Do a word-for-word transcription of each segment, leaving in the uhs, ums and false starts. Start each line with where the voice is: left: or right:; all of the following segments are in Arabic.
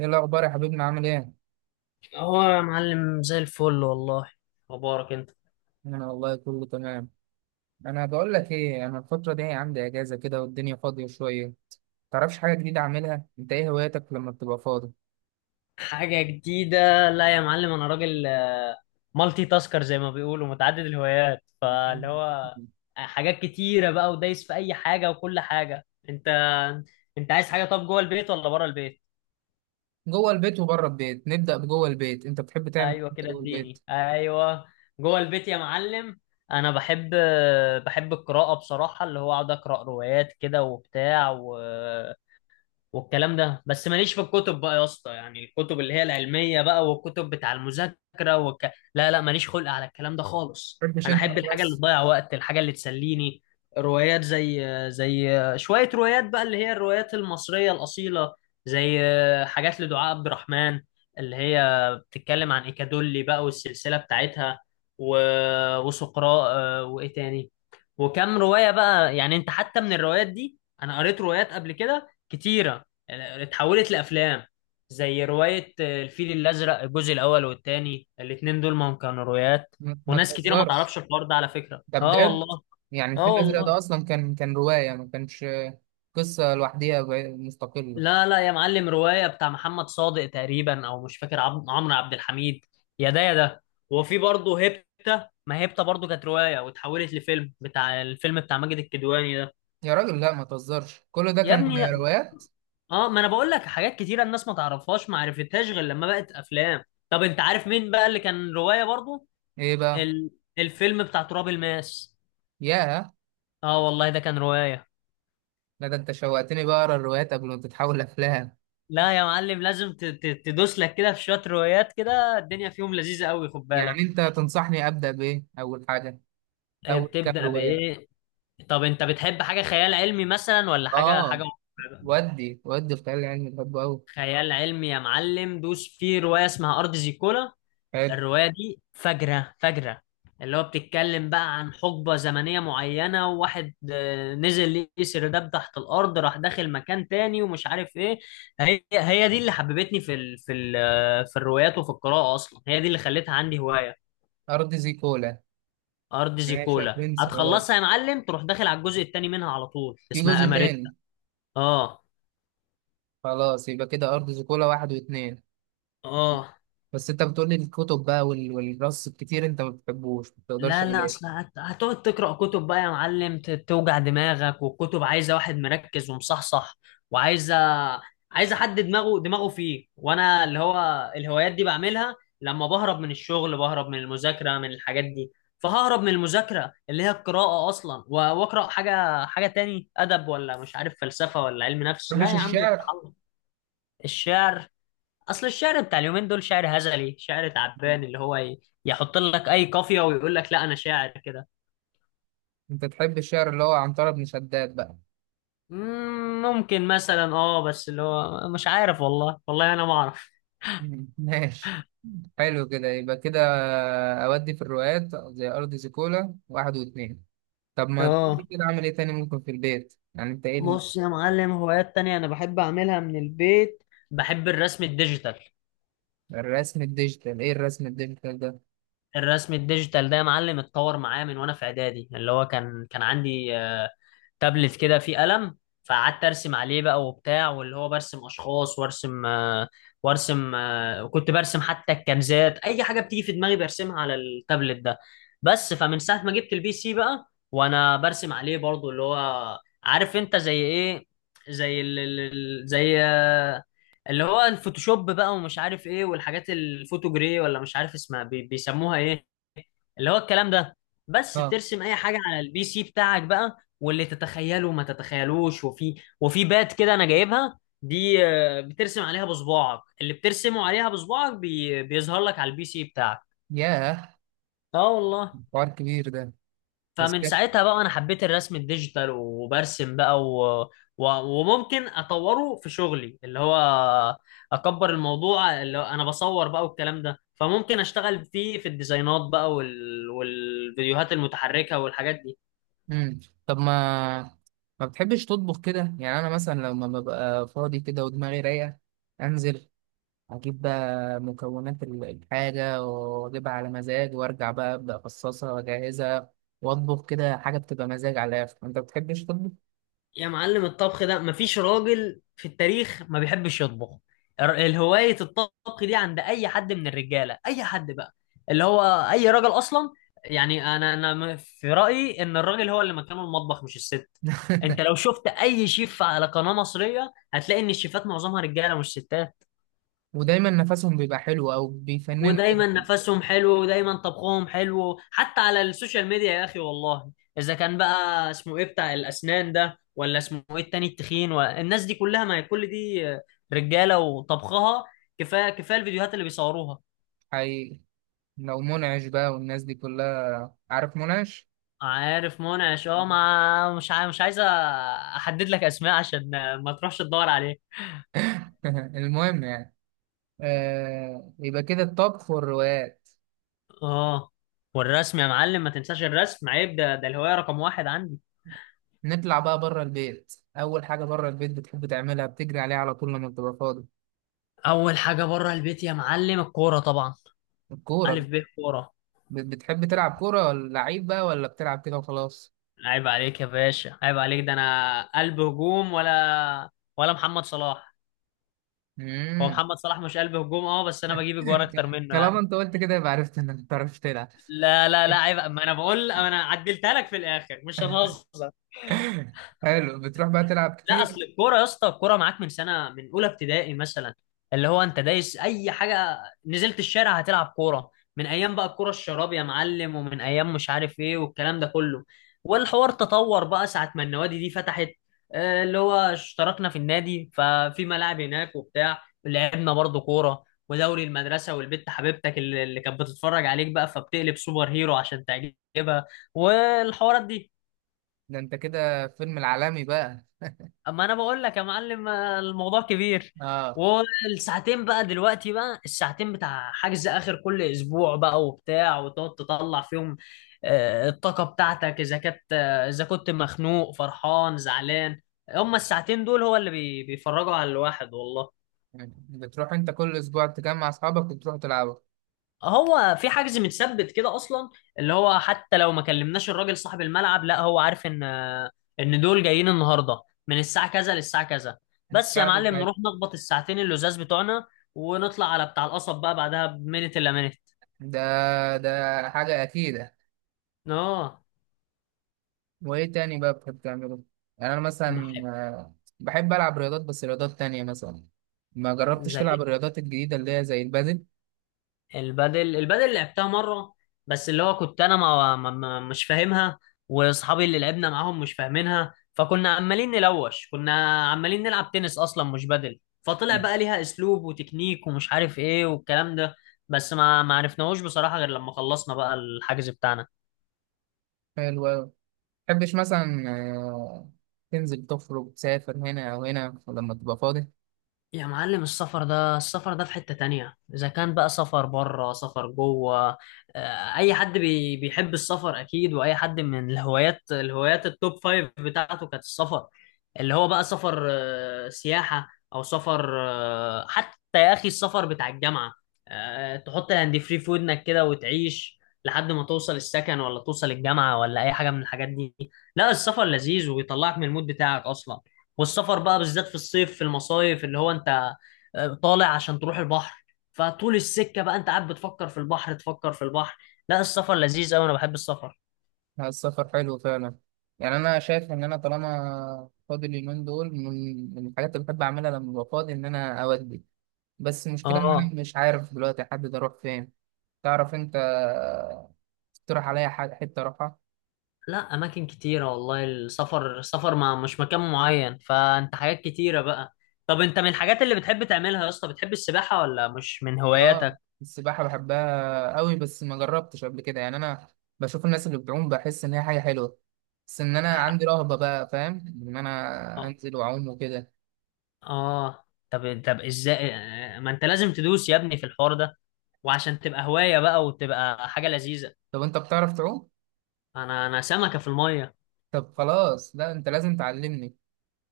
right: ايه الاخبار يا حبيبنا عامل ايه؟
left: هو يا معلم زي الفل والله. مبارك انت.
right: انا والله كله تمام. انا بقول لك ايه، انا الفتره دي عندي اجازه كده والدنيا فاضيه شويه. تعرفش حاجه جديده اعملها؟ انت ايه هواياتك لما بتبقى فاضي؟
left: حاجة جديدة؟ لا يا معلم، انا راجل آه، مالتي تاسكر زي ما بيقولوا، متعدد الهوايات، فاللي هو آه، حاجات كتيرة بقى ودايس في اي حاجة وكل حاجة. انت انت عايز حاجة طب جوه البيت ولا بره البيت؟
right: جوه البيت وبره البيت، نبدا بجوه البيت، انت بتحب تعمل
left: ايوه
right: إيه
left: كده،
right: جوه البيت؟
left: اديني ايوه. جوه البيت يا معلم، انا بحب، آه، بحب القراءة بصراحة، اللي هو اقعد اقرا روايات كده وبتاع و... والكلام ده. بس ماليش في الكتب بقى يا اسطى، يعني الكتب اللي هي العلمية بقى والكتب بتاع المذاكرة والك... لا لا، ماليش خلق على الكلام ده خالص.
right: ما بتحبش
left: انا
right: انت
left: احب الحاجة اللي
right: خلاص.
left: تضيع وقت، الحاجة اللي تسليني. روايات، زي زي شوية روايات بقى، اللي هي الروايات المصرية الأصيلة. زي حاجات لدعاء عبد الرحمن، اللي هي بتتكلم عن إيكادولي بقى والسلسلة بتاعتها، و... وسقراء، آه، وإيه تاني، وكم رواية بقى. يعني أنت حتى من الروايات دي، أنا قريت روايات قبل كده كتيرة يعني اتحولت لأفلام. زي رواية آه، الفيل الأزرق، الجزء الأول والتاني، الاتنين دول ما هم كانوا روايات.
right: ما ما
left: وناس كتيرة ما
right: تهزرش،
left: تعرفش الحوار ده على فكرة،
right: ده
left: اه
right: بجد.
left: والله.
right: يعني الفيل
left: اه
right: الازرق
left: والله.
right: ده اصلا كان كان روايه ما كانش قصه لوحديها ب- مستقله؟
left: لا لا يا معلم، رواية بتاع محمد صادق تقريبا، أو مش فاكر، عم- عمرو عبد الحميد، يا ده يا ده. وفي برضه هيبتا، ما هيبتا برضه كانت رواية واتحولت لفيلم، بتاع الفيلم بتاع ماجد الكدواني.
right: يا راجل لا ما تهزرش، كل ده
left: يا
right: كان
left: ابني
right: روايات؟
left: اه، ما انا بقول لك حاجات كتيره الناس ما تعرفهاش، ما عرفتهاش غير لما بقت افلام. طب انت عارف مين بقى اللي كان روايه برضو؟
right: ايه بقى؟
left: ال... الفيلم بتاع تراب الماس.
right: ياه.
left: اه والله ده كان روايه.
right: لا ده انت شوقتني بقى اقرا الروايات قبل ما تتحول افلام.
left: لا يا معلم، لازم ت... ت... تدوس لك كده في شويه روايات كده، الدنيا فيهم لذيذه قوي، خد بالك.
right: يعني انت تنصحني ابدا بايه اول حاجه؟
left: إيه،
right: اول كام
left: بتبدا
right: روايه؟
left: بايه؟ طب انت بتحب حاجه خيال علمي مثلا ولا حاجه
right: اه.
left: حاجه واقعية بقى؟
right: ودي ودي الخيال العلمي بحبه قوي.
left: خيال علمي يا معلم، دوس في روايه اسمها ارض زيكولا.
right: حلو.
left: الرواية دي فجرة فجرة، اللي هو بتتكلم بقى عن حقبة زمنية معينة، وواحد آه، نزل يسر دب تحت الأرض، راح داخل مكان تاني ومش عارف إيه. هي هي دي اللي حببتني في ال في ال آه، في الروايات وفي القراءة أصلا، هي دي اللي خلتها عندي هواية.
right: ارض زيكولا.
left: أرض
right: ماشي يا
left: زيكولا
right: برنس، خلاص.
left: هتخلصها يا معلم، تروح داخل على الجزء التاني منها على طول،
right: في
left: اسمها
right: جزء
left: أماريتا.
right: تاني؟
left: آه.
right: خلاص يبقى كده، ارض زيكولا واحد واتنين.
left: آه.
right: بس انت بتقولي الكتب بقى وال- والرص الكتير انت ما بتحبوش، ما بتقدرش
left: لا لا،
right: عليه؟
left: اصل هت- هتقعد تقرا كتب بقى يا معلم، ت- توجع دماغك، والكتب عايزه واحد مركز ومصحصح، وعايزه، عايزه حد دماغه دماغه فيه، وانا اللي هو الهوايات دي بعملها لما بهرب من الشغل، بهرب من المذاكره، من الحاجات دي. فههرب من المذاكره اللي هي القراءه اصلا و- واقرا حاجه حاجه تاني، ادب، ولا مش عارف، فلسفه، ولا علم
right: ما
left: نفس، لا
right: بتحبش
left: يا عم
right: الشعر؟
left: اتعلم. الشعر، اصل الشعر بتاع اليومين دول شعر هزلي، شعر تعبان، اللي هو ي- يحط لك اي قافيه ويقول لك لا انا شاعر كده.
right: انت تحب الشعر اللي هو عنترة بن شداد بقى؟
left: مم، ممكن مثلا اه، بس اللي هو مش عارف والله، والله انا ما اعرف.
right: ماشي. حلو كده، يبقى كده. أودي في الرواقات زي أرض زيكولا واحد واتنين. طب ما تقولي
left: اه،
right: كده، أعمل إيه تاني ممكن في البيت؟ يعني أنت إيه ال-
left: بص يا معلم، هوايات تانية انا بحب اعملها من البيت، بحب الرسم الديجيتال.
right: الرسم الديجيتال؟ إيه الرسم الديجيتال ده؟
left: الرسم الديجيتال ده يا معلم اتطور معايا من وانا في اعدادي، اللي هو كان كان عندي آه، تابلت كده فيه قلم، فقعدت ارسم عليه بقى وبتاع، واللي هو برسم اشخاص وارسم آه، وارسم آه، وكنت برسم حتى الكنزات، اي حاجه بتيجي في دماغي برسمها على التابلت ده. بس فمن ساعه ما جبت البي سي بقى، وانا برسم عليه برضو، اللي هو عارف انت زي ايه؟ زي ال ال- ال- زي آه، اللي هو الفوتوشوب بقى ومش عارف ايه، والحاجات الفوتو جري، ولا مش عارف اسمها، بي- بيسموها ايه، اللي هو الكلام ده. بس
right: آه.
left: ترسم اي حاجه على البي سي بتاعك بقى، واللي تتخيله ما تتخيلوش. وفي، وفي بات كده انا جايبها دي، آه، بترسم عليها بصباعك، اللي بترسمه عليها بصباعك بي... بيظهر لك على البي سي بتاعك.
right: ياه.
left: اه والله.
right: حوار كبير ده. بس
left: فمن
right: كده؟
left: ساعتها بقى انا حبيت الرسم الديجيتال، وبرسم بقى و... و... وممكن اطوره في شغلي، اللي هو اكبر الموضوع، اللي هو انا بصور بقى والكلام ده، فممكن اشتغل فيه في الديزاينات بقى وال... والفيديوهات المتحركة والحاجات دي.
right: مم. طب ما، ما بتحبش تطبخ كده؟ يعني أنا مثلا لما ببقى فاضي كده ودماغي رايقة، أنزل اجيب بقى مكونات ال- الحاجه واجيبها على مزاج، وارجع بقى ابدا افصصها واجهزها واطبخ كده حاجه بتبقى مزاج على الاخر. انت بتحبش تطبخ؟
left: يا معلم الطبخ ده، مفيش راجل في التاريخ ما بيحبش يطبخ. الر- الهواية الطبخ دي عند أي حد من الرجالة، أي حد بقى، اللي هو أي راجل أصلا. يعني أنا أنا م- في رأيي إن الراجل هو اللي مكانه المطبخ مش الست. أنت لو شفت أي شيف على قناة مصرية، هتلاقي إن الشيفات معظمها رجالة مش ستات.
right: ودايما نفسهم بيبقى حلو او بيفننوا كده.
left: ودايما نفسهم حلو، ودايما طبخهم حلو، حتى على السوشيال ميديا يا اخي والله. اذا كان بقى اسمه ايه بتاع الاسنان ده، ولا اسمه ايه التاني التخين، والناس دي كلها، ما هي كل دي رجاله وطبخها. كفايه كفايه الفيديوهات اللي بيصوروها.
right: حقيقي. لو منعش بقى، والناس دي كلها، عارف منعش؟
left: عارف منعش، اه، ما مش عاي... مش عايز احدد لك اسماء عشان ما تروحش تدور عليه.
right: المهم يعني، آه يبقى كده الطبخ والروايات.
left: اه، والرسم يا معلم ما تنساش الرسم، عيب، ده ده الهوايه رقم واحد عندي.
right: نطلع بقى بره البيت، اول حاجه بره البيت بتحب تعملها بتجري عليها على طول لما بتبقى فاضي؟
left: اول حاجه بره البيت يا معلم الكوره طبعا. الف
right: الكوره؟
left: ب كوره.
right: بت- بتحب تلعب كورة ولا لعيب بقى ولا بتلعب كده وخلاص؟
left: عيب عليك يا باشا، عيب عليك، ده انا قلب هجوم ولا، ولا محمد صلاح. هو
right: مم.
left: محمد صلاح مش قلب هجوم؟ اه، بس انا بجيب اجوار اكتر منه
right: طالما
left: يعني.
right: انت قلت كده يبقى عرفت انك ما بتعرفش تلعب.
left: لا لا لا عيب، ما انا بقول، انا عدلتها لك في الاخر، مش هنهزر.
right: حلو. بتروح بقى تلعب
left: لا
right: كتير؟
left: اصل الكوره يا اسطى، الكوره معاك من سنه، من اولى ابتدائي مثلا، اللي هو انت دايس اي حاجه، نزلت الشارع هتلعب كوره، من ايام بقى الكوره الشراب يا معلم، ومن ايام مش عارف ايه والكلام ده كله. والحوار تطور بقى ساعه ما النوادي دي فتحت، آه، اللي هو اشتركنا في النادي ففي ملاعب هناك وبتاع، لعبنا برضو كوره، ودوري المدرسه، والبت حبيبتك اللي اللي كانت بتتفرج عليك بقى، فبتقلب سوبر هيرو عشان تعجبها، والحوارات دي.
right: ده انت كده فيلم العالمي بقى.
left: اما انا بقول لك يا معلم، آه، الموضوع كبير.
right: اه.
left: والساعتين بقى دلوقتي بقى، الساعتين بتاع حجز اخر كل اسبوع بقى وبتاع، وتقعد تطلع فيهم آه، الطاقة بتاعتك، اذا كنت آه، اذا كنت مخنوق، فرحان، زعلان، هما الساعتين دول هو اللي بي- بيفرجوا على الواحد والله.
right: بتروح انت كل اسبوع تجمع اصحابك وتروح تلعبوا؟
left: هو في حجز متثبت كده اصلا، اللي هو حتى لو ما كلمناش الراجل صاحب الملعب، لا هو عارف ان، ان دول جايين النهارده من الساعه كذا للساعه كذا. بس يا
right: الساعة دي
left: معلم،
right: بتاعت.
left: نروح نخبط الساعتين اللزاز بتوعنا، ونطلع على بتاع القصب بقى بعدها بمينت الا مينت.
right: ده، ده حاجة أكيدة.
left: اه،
right: وإيه تاني بقى بتحب تعمله؟ يعني أنا مثلا
left: بحب،
right: آه، بحب ألعب رياضات، بس رياضات تانية مثلا. ما جربتش تلعب
left: زي
right: الرياضات الجديدة اللي هي زي البادل؟
left: البادل. البادل لعبتها مرة، بس اللي هو كنت انا ما ما- ما- مش فاهمها، واصحابي اللي لعبنا معاهم مش فاهمينها، فكنا عمالين نلوش، كنا عمالين نلعب تنس اصلا مش بادل. فطلع بقى ليها اسلوب وتكنيك ومش عارف ايه والكلام ده، بس ما ما عرفناهوش بصراحة غير لما خلصنا بقى الحجز بتاعنا.
right: حلو أوي. متحبش مثلا آه، تنزل تخرج تسافر هنا أو هنا لما تبقى فاضي؟
left: يا معلم السفر ده، السفر ده في حتة تانية، إذا كان بقى سفر بره سفر جوه، آه، أي حد بي بيحب السفر أكيد، وأي حد من الهوايات، الهوايات التوب فايف بتاعته كانت السفر. اللي هو بقى سفر آه، سياحة، أو سفر آه، حتى يا أخي السفر بتاع الجامعة، آه، تحط الهاند فري في ودنك كده وتعيش لحد ما توصل السكن ولا توصل الجامعة ولا أي حاجة من الحاجات دي. لا السفر لذيذ، ويطلعك من المود بتاعك أصلا. والسفر بقى بالذات في الصيف، في المصايف، اللي هو انت آه، طالع عشان تروح البحر، فطول السكة بقى انت قاعد بتفكر في البحر، تفكر في البحر. لا السفر لذيذ قوي، انا بحب السفر.
right: لا، السفر حلو فعلا. يعني أنا شايف إن أنا طالما فاضي اليومين دول، من من الحاجات اللي بحب أعملها لما ببقى فاضي إن أنا أودي. بس المشكلة إن أنا
left: اه،
right: مش عارف دلوقتي أحدد أروح فين. تعرف أنت آه، تقترح عليا ح- حتة أروحها؟
left: لا اماكن كتيرة والله. السفر، السفر ما مش مكان معين، فانت حاجات كتيرة بقى. طب انت من الحاجات اللي بتحب تعملها يا اسطى، بتحب السباحة ولا مش من
right: اه.
left: هواياتك؟
right: السباحة بحبها قوي، بس ما جربتش قبل كده. يعني انا بشوف الناس اللي بتعوم بحس ان هي حاجة حلوة، بس ان انا عندي
left: ح-
right: رهبة بقى، فاهم؟ ان
left: اه.
right: انا انزل واعوم وكده.
left: آه. طب طب ازاي آه، ما انت لازم تدوس يا ابني في الحوار ده، وعشان تبقى هواية بقى وتبقى حاجة لذيذة.
right: طب انت بتعرف تعوم؟
left: انا انا سمكه في الميه.
right: طب خلاص، لا انت لازم تعلمني.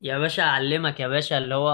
left: يا باشا اعلمك يا باشا، اللي هو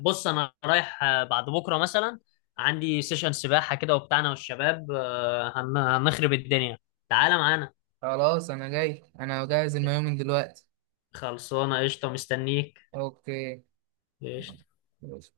left: بص، انا رايح آه، بعد بكره مثلا عندي سيشن سباحه كده وبتاعنا، والشباب آه، هن- هنخرب الدنيا، تعالى معانا.
right: خلاص انا جاي، انا جاهز المايوه من دلوقتي.
left: خلصانه قشطه، مستنيك، قشطه.
right: اوكي.